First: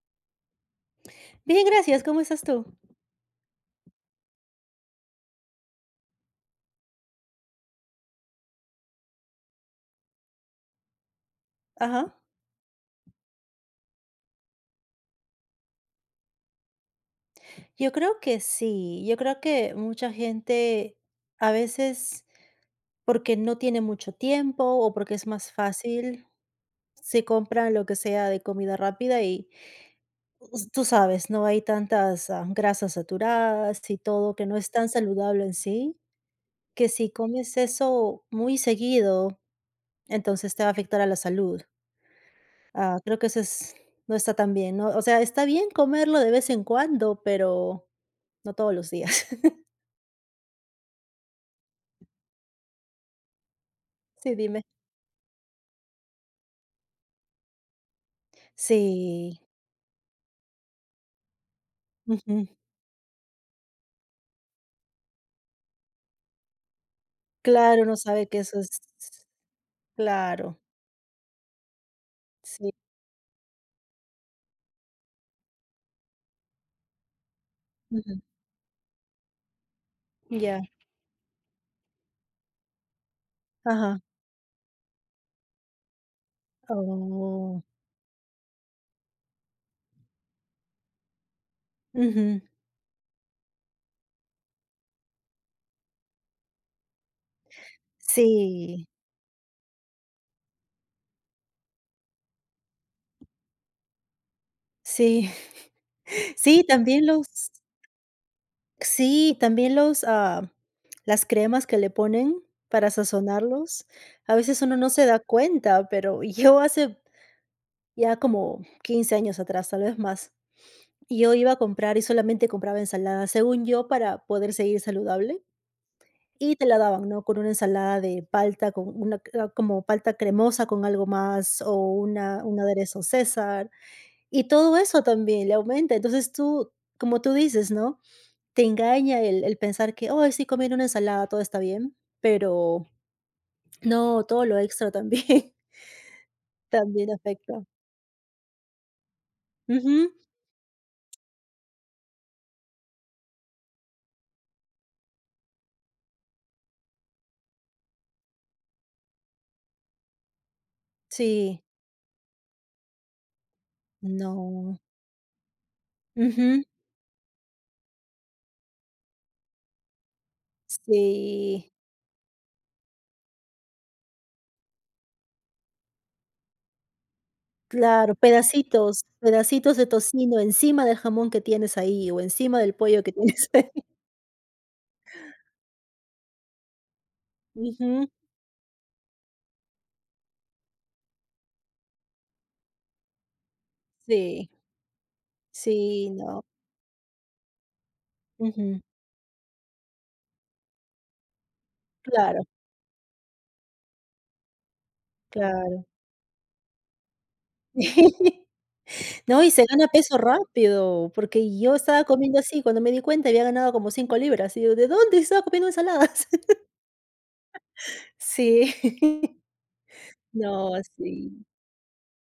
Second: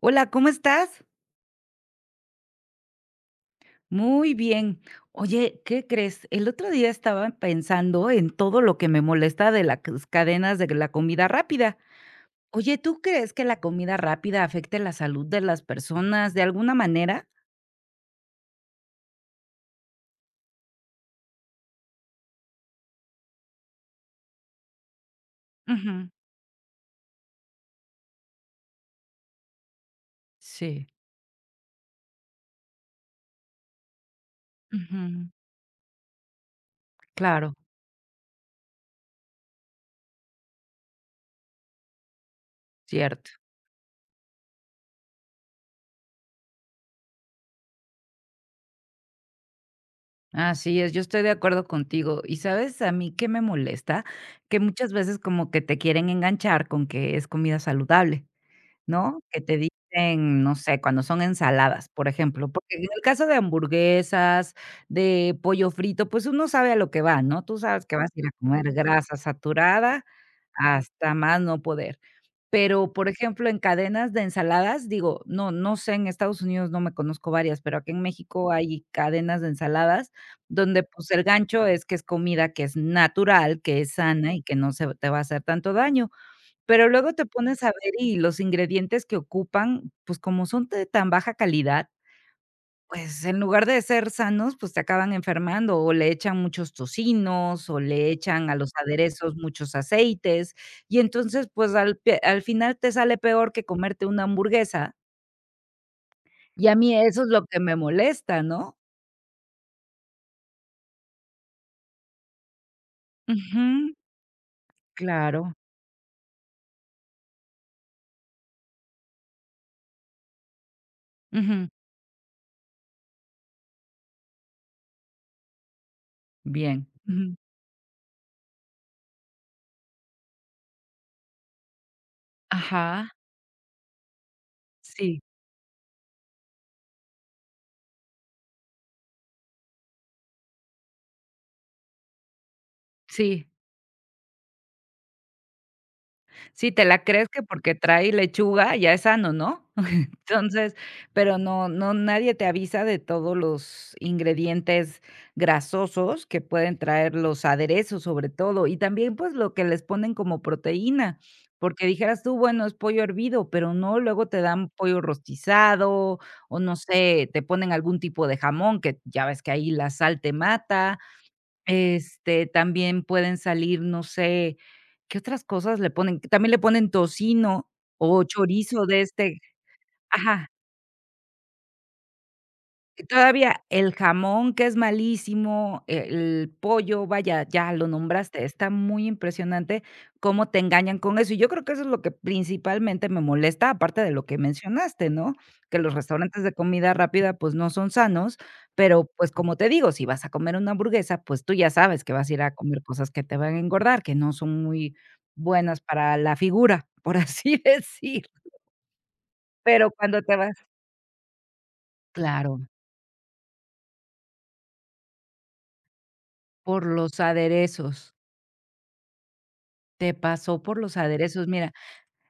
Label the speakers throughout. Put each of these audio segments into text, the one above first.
Speaker 1: Hola, ¿cómo estás?
Speaker 2: Bien, gracias, ¿cómo estás tú?
Speaker 1: Muy bien. Oye, ¿qué crees? El otro día estaba pensando en todo lo que me molesta de las cadenas de la comida rápida.
Speaker 2: Ajá.
Speaker 1: Oye, ¿tú crees que la comida rápida afecte la salud de las personas de alguna manera?
Speaker 2: Yo creo que sí, yo creo que mucha gente a veces porque no tiene mucho tiempo o porque es más
Speaker 1: Ujú.
Speaker 2: fácil, se compran lo que sea de comida rápida y tú
Speaker 1: Sí.
Speaker 2: sabes, no hay tantas grasas saturadas y todo que no es tan
Speaker 1: Ujú.
Speaker 2: saludable en sí, que si
Speaker 1: Claro.
Speaker 2: comes eso muy seguido, entonces te va a afectar a la salud. Creo que
Speaker 1: Cierto.
Speaker 2: no está tan bien, ¿no? O sea, está bien comerlo de vez en cuando, pero no todos los días.
Speaker 1: Así es, yo estoy de acuerdo contigo. Y sabes, a mí qué me molesta,
Speaker 2: Sí,
Speaker 1: que
Speaker 2: dime.
Speaker 1: muchas veces como que te quieren enganchar con que es comida saludable. ¿No?
Speaker 2: Sí,
Speaker 1: Que te dicen, no sé, cuando son ensaladas, por
Speaker 2: ujú.
Speaker 1: ejemplo, porque en el caso de hamburguesas, de pollo frito, pues uno sabe a lo que va, ¿no? Tú
Speaker 2: Claro,
Speaker 1: sabes
Speaker 2: no
Speaker 1: que vas a ir
Speaker 2: sabe
Speaker 1: a
Speaker 2: que eso
Speaker 1: comer
Speaker 2: es,
Speaker 1: grasa saturada
Speaker 2: claro,
Speaker 1: hasta más no poder.
Speaker 2: sí,
Speaker 1: Pero, por ejemplo, en cadenas de ensaladas, digo, no sé, en Estados Unidos no me conozco varias, pero aquí en
Speaker 2: ujú,
Speaker 1: México hay cadenas de ensaladas
Speaker 2: ya,
Speaker 1: donde, pues, el gancho es que es comida que es natural, que es
Speaker 2: ajá,
Speaker 1: sana y que no se te va a hacer tanto daño. Pero luego te pones
Speaker 2: oh,
Speaker 1: a ver y los ingredientes que ocupan, pues, como son de tan baja calidad,
Speaker 2: ujú.
Speaker 1: pues, en lugar de ser sanos, pues, te acaban enfermando, o le echan muchos tocinos, o le echan a los
Speaker 2: Sí,
Speaker 1: aderezos muchos aceites, y entonces, pues, al final te sale peor que comerte una hamburguesa,
Speaker 2: sí, sí,
Speaker 1: y a mí
Speaker 2: también
Speaker 1: eso
Speaker 2: los,
Speaker 1: es lo que me molesta, ¿no?
Speaker 2: sí, también los, las cremas que le ponen para sazonarlos,
Speaker 1: Ujú.
Speaker 2: a veces uno no se da
Speaker 1: Claro.
Speaker 2: cuenta, pero yo hace ya como 15 años atrás, tal vez más, yo iba a
Speaker 1: Ujú.
Speaker 2: comprar y solamente compraba ensalada, según yo, para poder seguir saludable. Y te la
Speaker 1: Bien.
Speaker 2: daban, ¿no?
Speaker 1: Ujú.
Speaker 2: Con una ensalada de palta, con una era como palta cremosa con algo más, o una un aderezo
Speaker 1: Ajá.
Speaker 2: César, y todo eso
Speaker 1: Sí,
Speaker 2: también le aumenta. Entonces tú, como tú dices, ¿no? Te engaña el pensar que: "oh sí, comiendo una ensalada todo está bien", pero
Speaker 1: sí.
Speaker 2: no, todo lo extra también,
Speaker 1: Sí, te la
Speaker 2: también
Speaker 1: crees que
Speaker 2: afecta.
Speaker 1: porque trae lechuga ya es sano, ¿no?
Speaker 2: Ujú.
Speaker 1: Entonces, pero no nadie te avisa de todos los ingredientes grasosos que pueden traer los aderezos, sobre todo, y también, pues, lo que les ponen como proteína,
Speaker 2: Sí.
Speaker 1: porque dijeras tú, bueno, es pollo hervido, pero no, luego te dan
Speaker 2: No.
Speaker 1: pollo rostizado o,
Speaker 2: Ujú.
Speaker 1: no sé, te ponen algún tipo de jamón, que ya ves que ahí la sal te mata,
Speaker 2: Sí.
Speaker 1: este, también pueden salir, no sé, ¿qué otras cosas le ponen? También le ponen tocino
Speaker 2: Claro,
Speaker 1: o chorizo de
Speaker 2: pedacitos,
Speaker 1: este.
Speaker 2: pedacitos de tocino
Speaker 1: Ajá.
Speaker 2: encima del jamón que tienes ahí, o encima del pollo que tienes
Speaker 1: Todavía
Speaker 2: ahí.
Speaker 1: el jamón, que es malísimo, el pollo, vaya, ya lo
Speaker 2: Ujú,
Speaker 1: nombraste, está muy impresionante cómo te engañan con eso. Y yo creo que eso es lo que principalmente me molesta, aparte de lo que
Speaker 2: sí,
Speaker 1: mencionaste, ¿no? Que los
Speaker 2: sí,
Speaker 1: restaurantes
Speaker 2: no,
Speaker 1: de comida rápida, pues, no son sanos,
Speaker 2: ujú,
Speaker 1: pero, pues, como te digo, si vas a comer una hamburguesa, pues, tú ya sabes que vas a ir
Speaker 2: claro,
Speaker 1: a comer cosas que te van a engordar, que no son muy buenas
Speaker 2: claro.
Speaker 1: para la figura, por así decir.
Speaker 2: No, y se gana
Speaker 1: Pero
Speaker 2: peso
Speaker 1: cuando te vas,
Speaker 2: rápido, porque yo estaba comiendo
Speaker 1: claro,
Speaker 2: así, cuando me di cuenta había ganado como 5 libras, y yo: "¿De dónde estaba comiendo ensaladas?".
Speaker 1: por los aderezos.
Speaker 2: Sí.
Speaker 1: Te pasó
Speaker 2: No,
Speaker 1: por los
Speaker 2: sí.
Speaker 1: aderezos, mira,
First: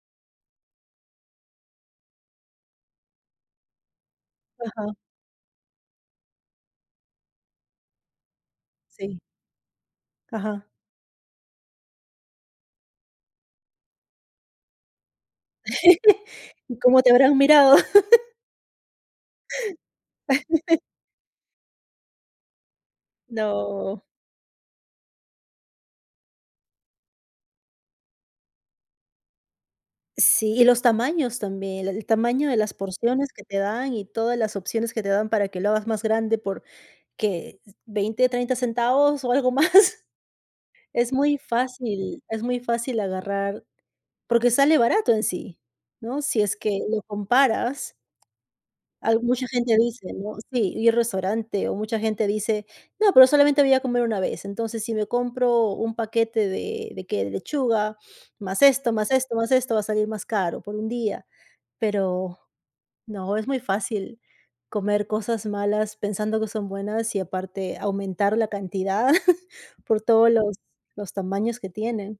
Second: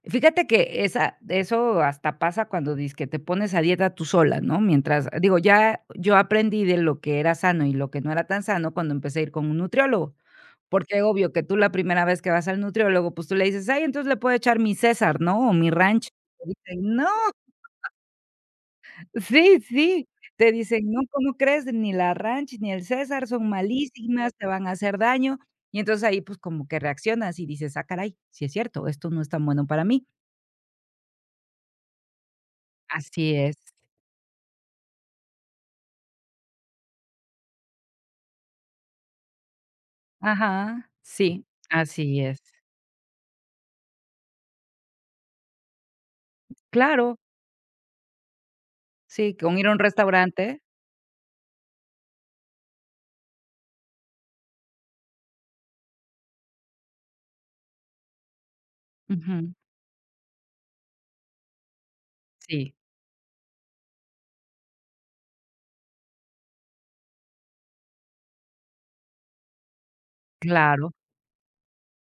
Speaker 1: fíjate que esa eso hasta pasa cuando dices que te pones a dieta tú sola, ¿no?
Speaker 2: Ajá,
Speaker 1: Mientras digo, ya yo aprendí de lo que era sano y lo que no era tan sano cuando
Speaker 2: sí,
Speaker 1: empecé a ir con un nutriólogo,
Speaker 2: ajá.
Speaker 1: porque obvio que tú la primera vez que vas al nutriólogo, pues, tú le dices: "Ay, entonces le puedo echar mi César, ¿no? O mi ranch".
Speaker 2: ¿Y
Speaker 1: Dicen:
Speaker 2: cómo
Speaker 1: "No".
Speaker 2: te habrán mirado?
Speaker 1: Sí, sí, te dicen: "No, ¿cómo crees? Ni la Ranch ni el César son
Speaker 2: No.
Speaker 1: malísimas, te van a hacer daño". Y entonces ahí, pues, como que reaccionas y dices: "Ah, caray, sí es cierto, esto no es tan bueno para mí".
Speaker 2: Sí, y los tamaños también, el tamaño de las porciones
Speaker 1: Así
Speaker 2: que
Speaker 1: es.
Speaker 2: te dan y todas las opciones que te dan para que lo hagas más grande por que 20, 30 centavos o algo más.
Speaker 1: Ajá, sí, así es.
Speaker 2: Es muy fácil agarrar, porque sale barato en sí, ¿no? Si es que lo
Speaker 1: Claro,
Speaker 2: comparas, al
Speaker 1: sí,
Speaker 2: mucha
Speaker 1: con ir a
Speaker 2: gente
Speaker 1: un
Speaker 2: dice, ¿no?
Speaker 1: restaurante.
Speaker 2: Sí, ir al restaurante o mucha gente dice: "No, pero solamente voy a comer una vez, entonces si me compro un paquete ¿de qué? De lechuga, más esto, más esto, más
Speaker 1: Ujú,
Speaker 2: esto, va a salir más caro por un día". Pero
Speaker 1: sí,
Speaker 2: no, es muy fácil comer cosas malas pensando que son buenas y aparte aumentar la cantidad por todos
Speaker 1: claro,
Speaker 2: los tamaños que tienen.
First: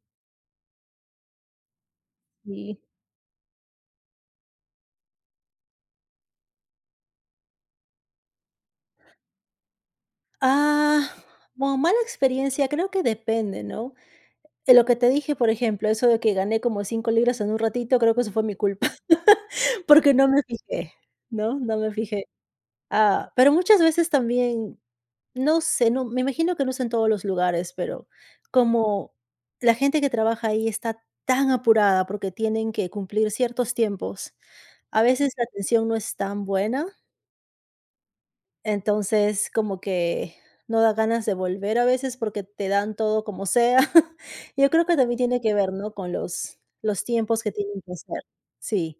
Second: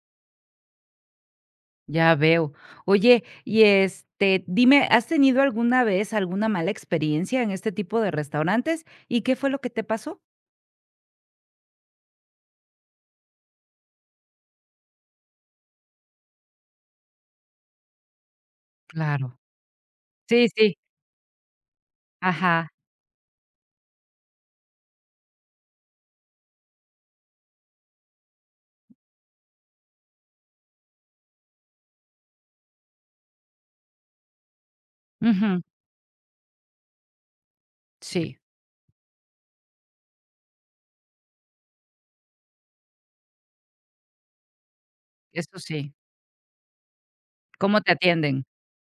Speaker 1: ya veo.
Speaker 2: Y,
Speaker 1: Oye, y, este, dime, ¿has tenido alguna vez alguna mala experiencia en este tipo de restaurantes? ¿Y qué fue lo que te pasó?
Speaker 2: ah, bueno, mala experiencia, creo que depende, ¿no? Lo que te dije, por ejemplo, eso de que gané como 5 libras en un ratito, creo que eso fue mi culpa,
Speaker 1: Claro.
Speaker 2: porque no me
Speaker 1: Sí, sí,
Speaker 2: fijé, ¿no? No me fijé.
Speaker 1: ajá.
Speaker 2: Ah, pero muchas veces también, no sé, no, me imagino que no es en todos los lugares, pero como la gente que trabaja ahí está tan apurada porque tienen que cumplir ciertos tiempos, a veces la
Speaker 1: Ujú,
Speaker 2: atención no es tan buena,
Speaker 1: sí,
Speaker 2: entonces como que no da ganas de volver a veces porque te dan todo como sea. Yo creo que también tiene que
Speaker 1: eso
Speaker 2: ver,
Speaker 1: sí.
Speaker 2: ¿no? Con los tiempos que
Speaker 1: ¿Cómo
Speaker 2: tienen
Speaker 1: te
Speaker 2: que hacer.
Speaker 1: atienden?
Speaker 2: Sí.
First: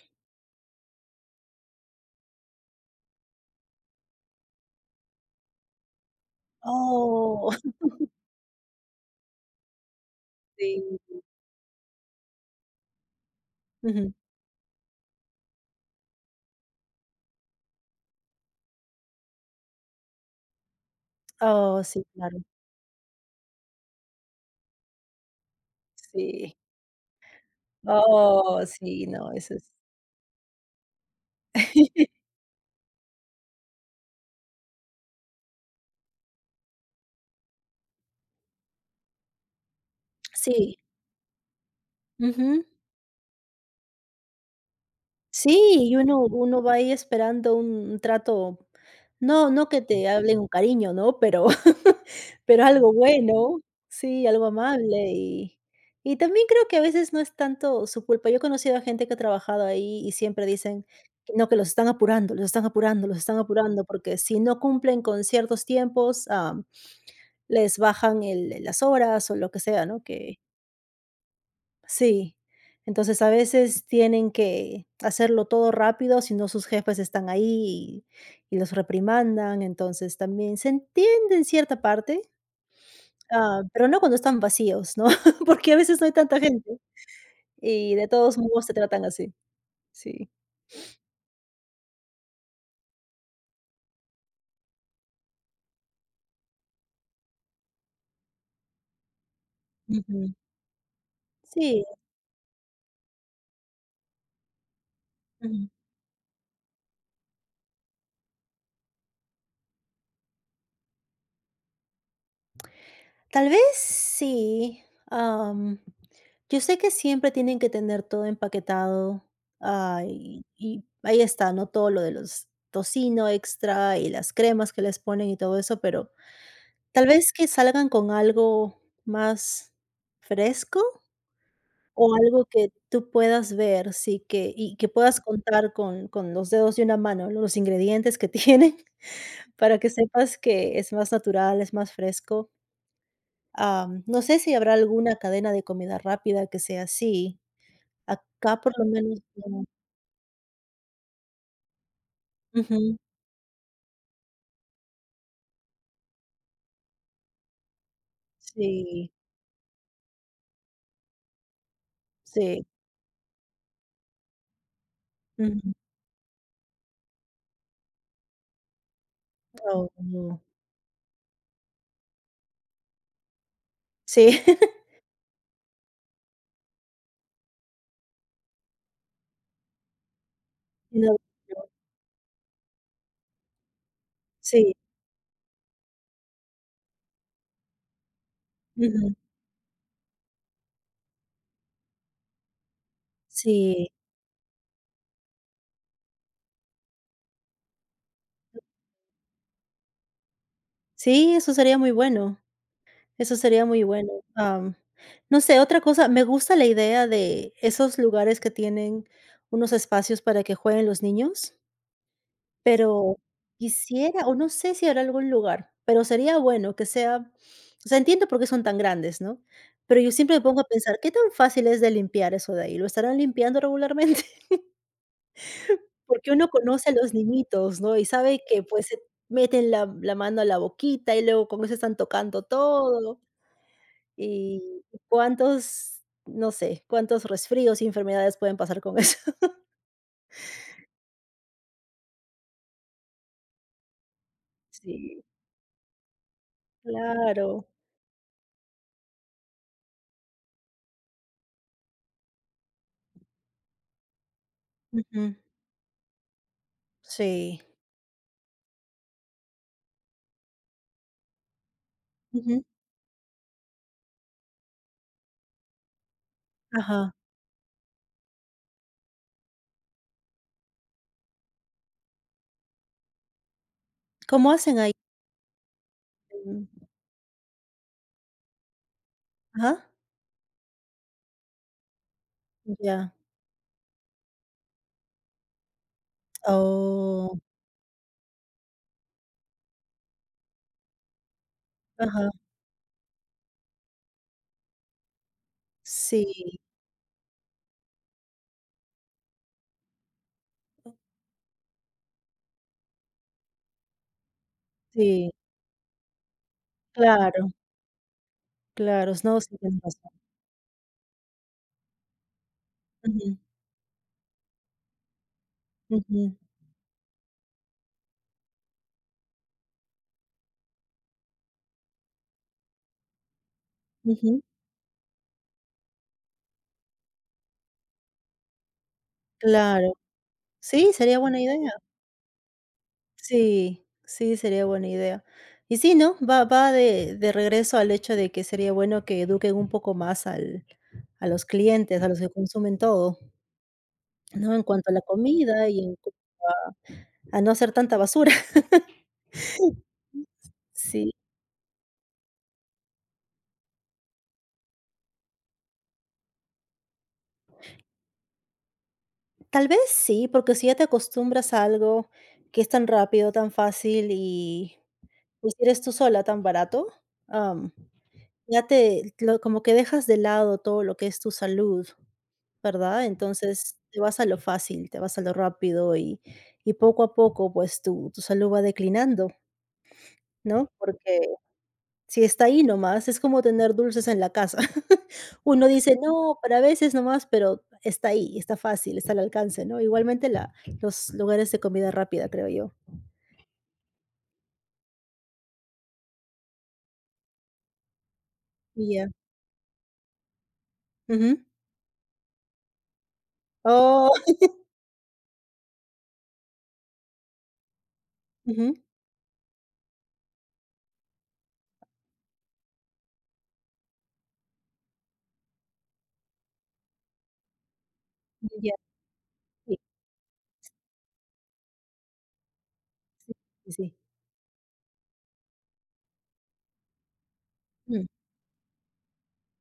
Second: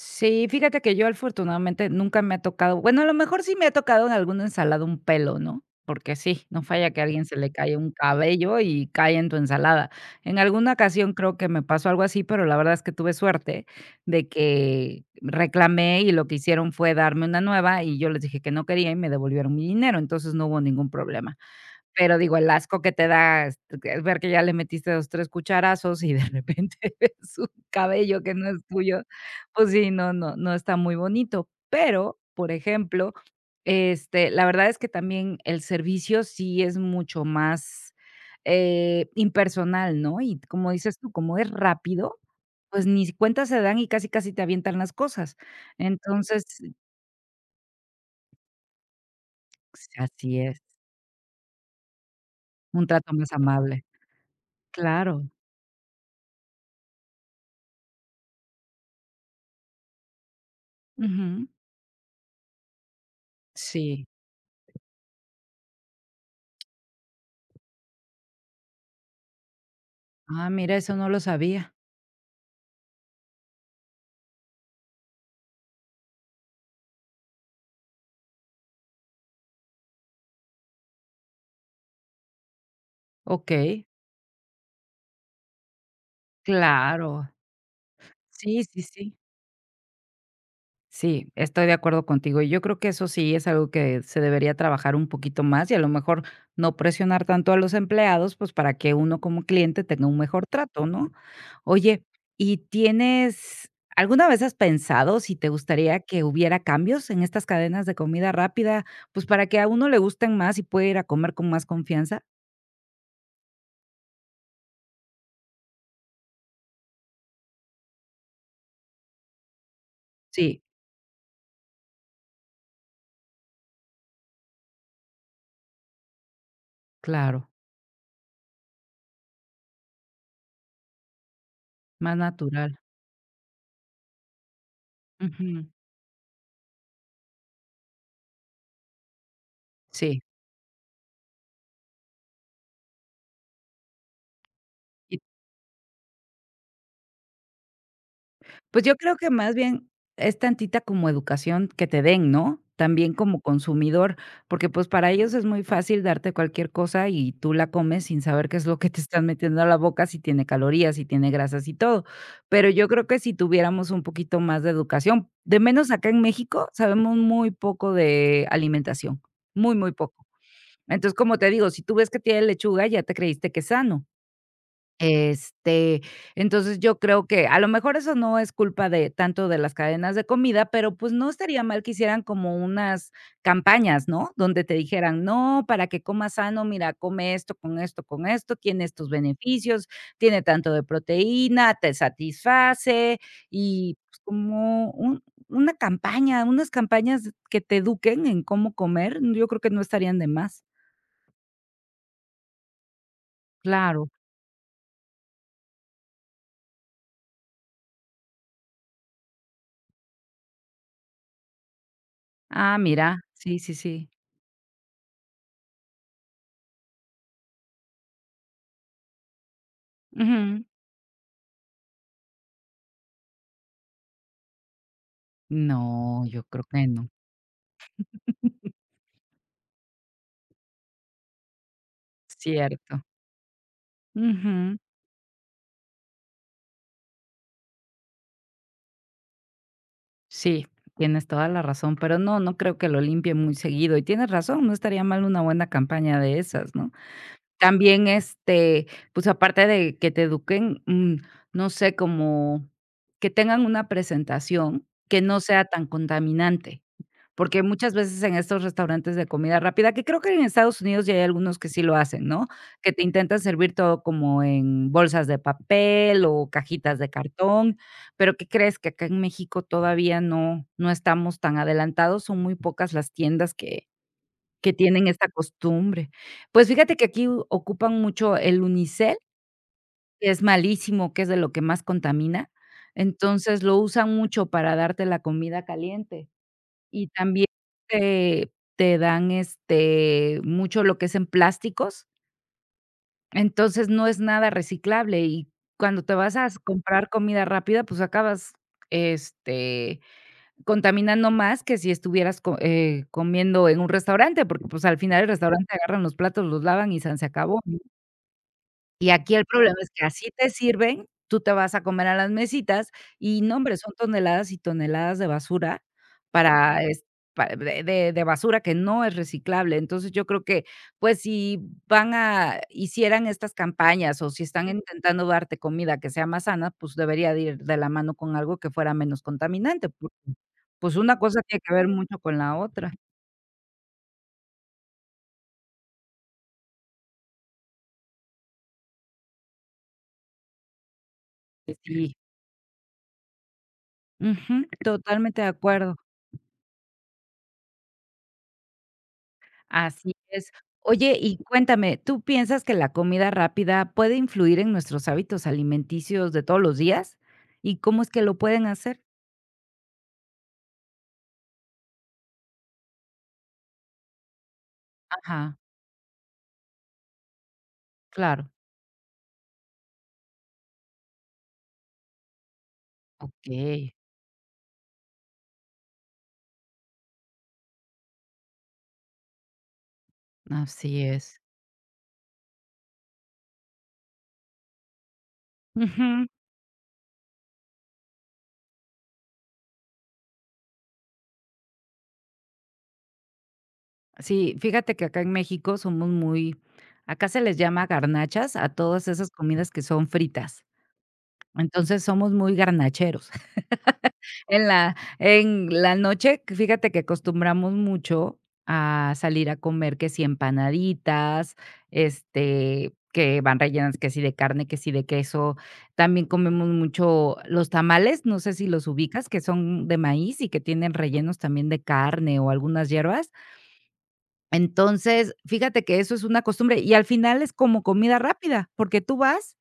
Speaker 1: Sí, fíjate que yo afortunadamente nunca me ha tocado, bueno, a lo mejor sí me ha tocado en alguna ensalada un pelo, ¿no? Porque sí, no falla que a alguien se le
Speaker 2: Oh,
Speaker 1: cae un cabello y cae en tu ensalada. En alguna
Speaker 2: sí.
Speaker 1: ocasión creo que me pasó algo así, pero la verdad es que tuve suerte
Speaker 2: Ujú.
Speaker 1: de que reclamé y lo que hicieron fue darme una nueva y yo les dije que no quería y me devolvieron mi dinero, entonces no hubo ningún problema.
Speaker 2: Oh, sí,
Speaker 1: Pero digo,
Speaker 2: claro.
Speaker 1: el asco que te da es ver que ya le metiste 2 3 cucharazos y de
Speaker 2: Sí.
Speaker 1: repente ves un cabello que no es
Speaker 2: Oh,
Speaker 1: tuyo,
Speaker 2: sí, no, eso
Speaker 1: pues
Speaker 2: es.
Speaker 1: sí, no, no, no está muy bonito. Pero, por ejemplo, este, la verdad es que también el servicio sí es mucho más, impersonal, ¿no? Y como
Speaker 2: Sí,
Speaker 1: dices tú, como es rápido,
Speaker 2: ujú.
Speaker 1: pues ni si cuenta se dan y casi, casi te avientan las cosas.
Speaker 2: Sí, y uno
Speaker 1: Entonces,
Speaker 2: uno
Speaker 1: sí,
Speaker 2: va ahí esperando un trato, no no que te hablen
Speaker 1: así
Speaker 2: con
Speaker 1: es,
Speaker 2: cariño, ¿no? Pero pero
Speaker 1: un
Speaker 2: algo
Speaker 1: trato más
Speaker 2: bueno,
Speaker 1: amable.
Speaker 2: sí, algo amable
Speaker 1: Claro.
Speaker 2: y también creo que a veces no es tanto su culpa. Yo he conocido a gente que ha trabajado ahí y siempre dicen:
Speaker 1: Ujú.
Speaker 2: "No, que los están apurando, los están apurando, los están apurando",
Speaker 1: Sí.
Speaker 2: porque si no cumplen con ciertos tiempos, les bajan el las horas o lo que sea, ¿no? Que
Speaker 1: Ah, mira, eso no lo sabía.
Speaker 2: sí. Entonces, a veces tienen que hacerlo todo rápido, si no sus jefes están ahí y, los reprimandan. Entonces, también se entiende en cierta parte,
Speaker 1: Okey,
Speaker 2: pero no cuando están vacíos, ¿no? Porque a veces no hay tanta gente
Speaker 1: claro.
Speaker 2: y de todos
Speaker 1: Sí,
Speaker 2: modos te
Speaker 1: sí,
Speaker 2: tratan
Speaker 1: sí.
Speaker 2: así. Sí.
Speaker 1: Sí, estoy de acuerdo contigo. Y yo creo que eso sí es algo que se debería trabajar un poquito más y a lo mejor no presionar tanto a los empleados, pues, para que uno como cliente tenga un
Speaker 2: Ujú.
Speaker 1: mejor trato, ¿no?
Speaker 2: Sí.
Speaker 1: Oye, ¿y tienes alguna vez has pensado si te gustaría que hubiera cambios en estas cadenas de comida rápida, pues, para que a uno le gusten más y pueda ir a comer con más confianza?
Speaker 2: Tal vez sí, am, yo sé que siempre tienen que tener todo empaquetado, y
Speaker 1: Sí,
Speaker 2: y ahí está, ¿no? Todo lo de los tocino extra y las cremas que les ponen y todo eso, pero tal vez que
Speaker 1: claro,
Speaker 2: salgan con algo más fresco o
Speaker 1: más
Speaker 2: algo que
Speaker 1: natural.
Speaker 2: tú puedas ver, sí, que y que puedas
Speaker 1: Ujú,
Speaker 2: contar con los dedos de una mano los ingredientes que tienen para que
Speaker 1: sí.
Speaker 2: sepas que es más natural, es más fresco. No sé si habrá alguna
Speaker 1: Y,
Speaker 2: cadena de comida rápida que sea así. Acá por
Speaker 1: pues,
Speaker 2: lo
Speaker 1: yo creo
Speaker 2: menos
Speaker 1: que más
Speaker 2: no.
Speaker 1: bien es tantita como educación que te den, ¿no?
Speaker 2: Ujú.
Speaker 1: También como consumidor, porque, pues, para ellos es muy fácil darte cualquier cosa y tú la comes sin saber qué es lo que te
Speaker 2: Sí,
Speaker 1: están metiendo a la boca, si tiene calorías, si tiene grasas y todo.
Speaker 2: sí.
Speaker 1: Pero yo creo que si tuviéramos un poquito más de educación, de
Speaker 2: Ujú.
Speaker 1: menos acá en México sabemos muy poco de alimentación, muy,
Speaker 2: Oh,
Speaker 1: muy poco.
Speaker 2: no.
Speaker 1: Entonces, como te digo, si tú ves que tiene lechuga, ya te creíste que es sano.
Speaker 2: Sí.
Speaker 1: Este, entonces yo creo que a lo mejor eso no es culpa de tanto de las cadenas de comida, pero, pues,
Speaker 2: No,
Speaker 1: no estaría
Speaker 2: no.
Speaker 1: mal que hicieran como unas campañas, ¿no? Donde te
Speaker 2: Sí.
Speaker 1: dijeran: "No, para que comas sano, mira, come esto con esto con esto, tiene estos
Speaker 2: Ujú.
Speaker 1: beneficios, tiene tanto de proteína, te satisface",
Speaker 2: Sí.
Speaker 1: y, pues, como un una campaña, unas campañas que te eduquen en cómo comer, yo creo que no estarían de más.
Speaker 2: Sí, eso sería muy bueno, eso sería muy
Speaker 1: Claro.
Speaker 2: bueno. No sé, otra cosa, me gusta la idea de esos lugares que tienen unos espacios para que jueguen los niños.
Speaker 1: Ah, mira.
Speaker 2: Pero
Speaker 1: Sí, sí, sí.
Speaker 2: quisiera, o no sé si habrá algún lugar, pero sería bueno que sea, o sea, entiendo por qué son tan grandes, ¿no? Pero yo siempre me pongo
Speaker 1: Ujú.
Speaker 2: a pensar, ¿qué tan fácil es de limpiar eso de ahí? ¿Lo estarán limpiando regularmente?
Speaker 1: No,
Speaker 2: Porque
Speaker 1: yo
Speaker 2: uno
Speaker 1: creo que
Speaker 2: conoce a
Speaker 1: no.
Speaker 2: los niñitos, ¿no? Y sabe que, pues, se meten la mano a la boquita y luego con eso están tocando
Speaker 1: Cierto.
Speaker 2: todo, y
Speaker 1: Ujú.
Speaker 2: cuántos, no sé, cuántos resfríos y enfermedades pueden pasar con eso.
Speaker 1: Sí, tienes toda la razón, pero no, no creo que lo limpie muy seguido. Y tienes razón, no estaría
Speaker 2: Sí,
Speaker 1: mal una buena campaña de esas, ¿no?
Speaker 2: claro.
Speaker 1: También, este, pues, aparte de que te eduquen, no sé, como que tengan una presentación que
Speaker 2: Ujú.
Speaker 1: no sea tan contaminante.
Speaker 2: Sí.
Speaker 1: Porque muchas veces en estos restaurantes de comida rápida, que creo que en Estados Unidos ya hay algunos que sí lo hacen, ¿no?
Speaker 2: Ujú.
Speaker 1: Que te intentan servir todo como en bolsas de papel o cajitas de
Speaker 2: Ajá.
Speaker 1: cartón, pero ¿qué crees? Que acá en México todavía no estamos tan adelantados, son muy pocas las tiendas que
Speaker 2: ¿Cómo hacen ahí?
Speaker 1: tienen esta costumbre.
Speaker 2: En
Speaker 1: Pues fíjate que aquí ocupan mucho el unicel,
Speaker 2: ajá,
Speaker 1: que es malísimo, que es de lo que más contamina,
Speaker 2: ya.
Speaker 1: entonces lo usan mucho para darte la comida caliente. Y
Speaker 2: Oh,
Speaker 1: también te dan, este, mucho lo que es en plásticos,
Speaker 2: ajá,
Speaker 1: entonces no es nada reciclable y cuando te vas a
Speaker 2: sí,
Speaker 1: comprar comida rápida, pues acabas, este, contaminando más que si estuvieras co comiendo en un restaurante, porque, pues, al final el
Speaker 2: sí,
Speaker 1: restaurante agarran los platos, los lavan y san se
Speaker 2: claro,
Speaker 1: acabó. Y
Speaker 2: claro,
Speaker 1: aquí
Speaker 2: no,
Speaker 1: el
Speaker 2: sí
Speaker 1: problema
Speaker 2: tienes
Speaker 1: es que
Speaker 2: razón.
Speaker 1: así te sirven, tú te vas a comer a las mesitas
Speaker 2: Ujú,
Speaker 1: y no, hombre, son toneladas y toneladas de basura
Speaker 2: ujú,
Speaker 1: para es para de basura que no es reciclable. Entonces, yo creo que, pues, si van a hicieran estas campañas o
Speaker 2: ujú,
Speaker 1: si están intentando darte comida que sea más sana, pues, debería de ir de la mano con algo que fuera menos contaminante.
Speaker 2: claro.
Speaker 1: Pu
Speaker 2: Sí,
Speaker 1: Pues,
Speaker 2: sería
Speaker 1: una
Speaker 2: buena
Speaker 1: cosa tiene
Speaker 2: idea.
Speaker 1: que ver mucho con la otra.
Speaker 2: Sí, sí, sería buena idea. Y sí, ¿no? Va de regreso al hecho de que sería bueno que eduquen un poco más al a los clientes, a
Speaker 1: Sí.
Speaker 2: los que consumen todo, ¿no? En
Speaker 1: Ujú,
Speaker 2: cuanto a la
Speaker 1: totalmente de
Speaker 2: comida y en
Speaker 1: acuerdo.
Speaker 2: cuanto a no hacer tanta basura.
Speaker 1: Así es.
Speaker 2: Sí.
Speaker 1: Oye, y cuéntame, ¿tú piensas que la comida rápida puede influir en nuestros hábitos alimenticios de todos los días? ¿Y cómo es que lo pueden hacer?
Speaker 2: Tal vez sí, porque si ya te acostumbras a algo que es tan rápido, tan fácil y pues,
Speaker 1: Ajá,
Speaker 2: si eres tú sola, tan barato, am,
Speaker 1: claro.
Speaker 2: ya te lo, como que dejas de lado todo lo que es tu salud, ¿verdad? Entonces,
Speaker 1: Okey,
Speaker 2: te vas a lo fácil, te vas a lo rápido y poco a poco, pues, tu salud va declinando, ¿no?
Speaker 1: así
Speaker 2: Porque
Speaker 1: es.
Speaker 2: si está ahí nomás, es como tener dulces en la casa. Uno dice:
Speaker 1: Ujú.
Speaker 2: "No, para veces nomás", pero está ahí, está fácil, está al alcance, ¿no? Igualmente la, los lugares de comida rápida, creo yo.
Speaker 1: Sí, fíjate que acá en México somos muy acá se les llama garnachas a todas
Speaker 2: Ya.
Speaker 1: esas comidas que son fritas.
Speaker 2: Ujú.
Speaker 1: Entonces, somos muy garnacheros.
Speaker 2: Oh,
Speaker 1: En la noche, que fíjate que acostumbramos mucho
Speaker 2: ujú.
Speaker 1: a salir a comer que si empanaditas, este, que van rellenas que si de carne, que si de queso. También comemos mucho los tamales, no sé si
Speaker 2: Ya,
Speaker 1: los ubicas, que
Speaker 2: sí,
Speaker 1: son de maíz y que tienen rellenos también de carne o algunas hierbas.
Speaker 2: sí, sí.
Speaker 1: Entonces, fíjate que eso es una costumbre y al final es como
Speaker 2: Mm,
Speaker 1: comida rápida, porque tú vas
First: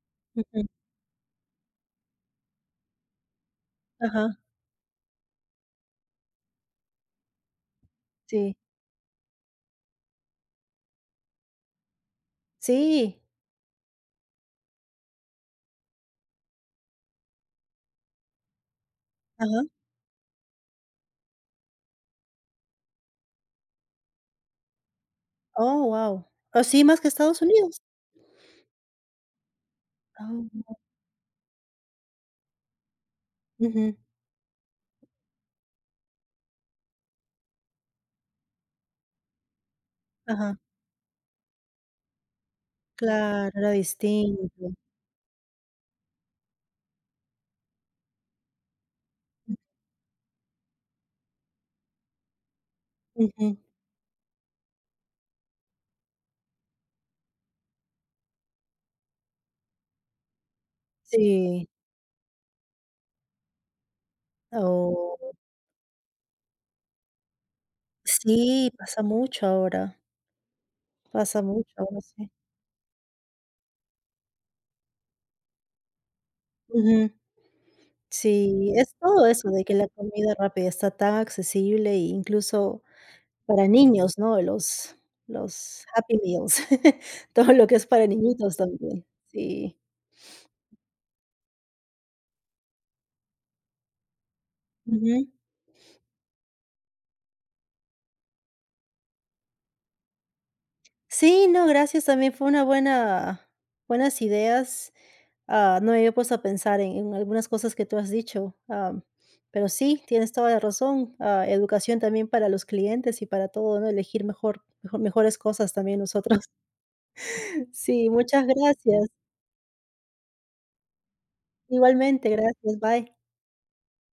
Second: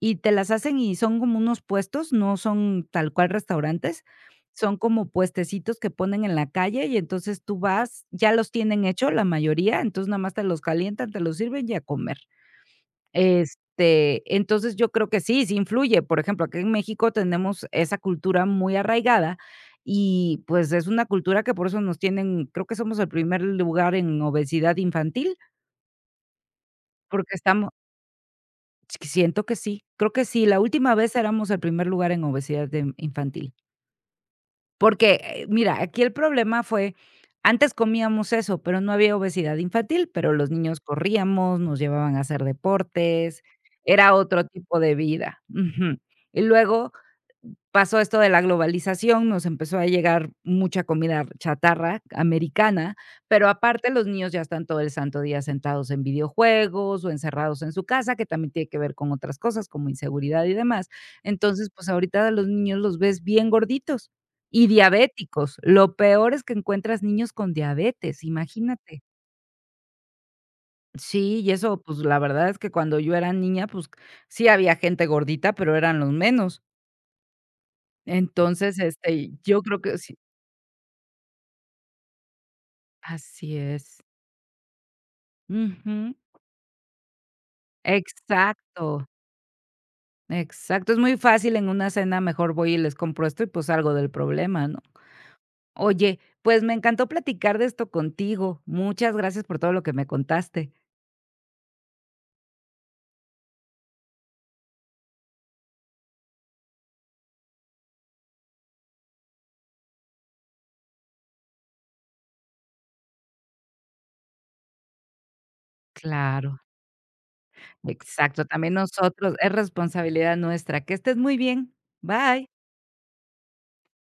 Speaker 1: y te las
Speaker 2: ujú.
Speaker 1: hacen y son como unos puestos, no son tal cual restaurantes,
Speaker 2: Ajá,
Speaker 1: son como puestecitos que ponen en la calle y entonces tú vas, ya los
Speaker 2: sí.
Speaker 1: tienen hecho la mayoría, entonces nada más te los calientan, te los sirven y a comer.
Speaker 2: Sí.
Speaker 1: Este, entonces yo creo que sí, sí influye. Por ejemplo, aquí en México tenemos esa cultura muy arraigada
Speaker 2: Ajá.
Speaker 1: y pues es una cultura que por eso nos tienen, creo que somos el primer lugar en obesidad infantil,
Speaker 2: Oh, wow. ¿Ah, sí, más que
Speaker 1: porque
Speaker 2: Estados
Speaker 1: estamos.
Speaker 2: Unidos?
Speaker 1: Ch Siento que sí, creo que sí. La
Speaker 2: Ah,
Speaker 1: última vez éramos el primer lugar en obesidad de infantil,
Speaker 2: ujú.
Speaker 1: porque, mira, aquí el problema fue, antes comíamos eso, pero no había obesidad infantil, pero los
Speaker 2: Ajá.
Speaker 1: niños corríamos, nos llevaban a hacer deportes,
Speaker 2: Claro, era
Speaker 1: era otro
Speaker 2: distinto.
Speaker 1: tipo de vida. Ujú. Y luego pasó esto de la globalización, nos empezó a llegar mucha comida chatarra americana, pero
Speaker 2: Ujú.
Speaker 1: aparte los niños ya están todo el santo día sentados en videojuegos o encerrados en su casa, que también tiene que ver con otras cosas como inseguridad y demás.
Speaker 2: Sí.
Speaker 1: Entonces, pues ahorita los niños los ves bien gorditos y
Speaker 2: Oh,
Speaker 1: diabéticos. Lo peor es que encuentras niños con diabetes,
Speaker 2: sí,
Speaker 1: imagínate.
Speaker 2: pasa mucho ahora.
Speaker 1: Sí,
Speaker 2: Pasa
Speaker 1: y
Speaker 2: mucho
Speaker 1: eso, pues
Speaker 2: ahora,
Speaker 1: la
Speaker 2: sí.
Speaker 1: verdad es que cuando yo era niña, pues sí había gente gordita, pero eran los menos.
Speaker 2: Ujú. Sí,
Speaker 1: Entonces,
Speaker 2: es todo
Speaker 1: este,
Speaker 2: eso
Speaker 1: yo
Speaker 2: de que
Speaker 1: creo
Speaker 2: la
Speaker 1: que sí.
Speaker 2: comida rápida está tan accesible e incluso
Speaker 1: Así
Speaker 2: para
Speaker 1: es.
Speaker 2: niños, ¿no? Los
Speaker 1: Ujú.
Speaker 2: Happy Meals, todo lo que es para niñitos
Speaker 1: Exacto,
Speaker 2: también, sí.
Speaker 1: exacto. Es muy fácil en una cena, mejor voy y les compro esto y pues salgo del problema, ¿no?
Speaker 2: Ujú.
Speaker 1: Oye, pues me encantó platicar de esto contigo. Muchas gracias por todo lo que me contaste.
Speaker 2: Sí, no, gracias, también fue una buenas ideas. No me había puesto a pensar en algunas cosas que tú has dicho, pero sí, tienes toda la razón, educación también para los clientes y para todo, ¿no? Elegir mejores cosas también nosotros.
Speaker 1: Claro,
Speaker 2: Sí,
Speaker 1: exacto.
Speaker 2: muchas
Speaker 1: También
Speaker 2: gracias.
Speaker 1: nosotros, es responsabilidad nuestra. Que estés muy bien.
Speaker 2: Igualmente,
Speaker 1: Bye.
Speaker 2: gracias. Bye.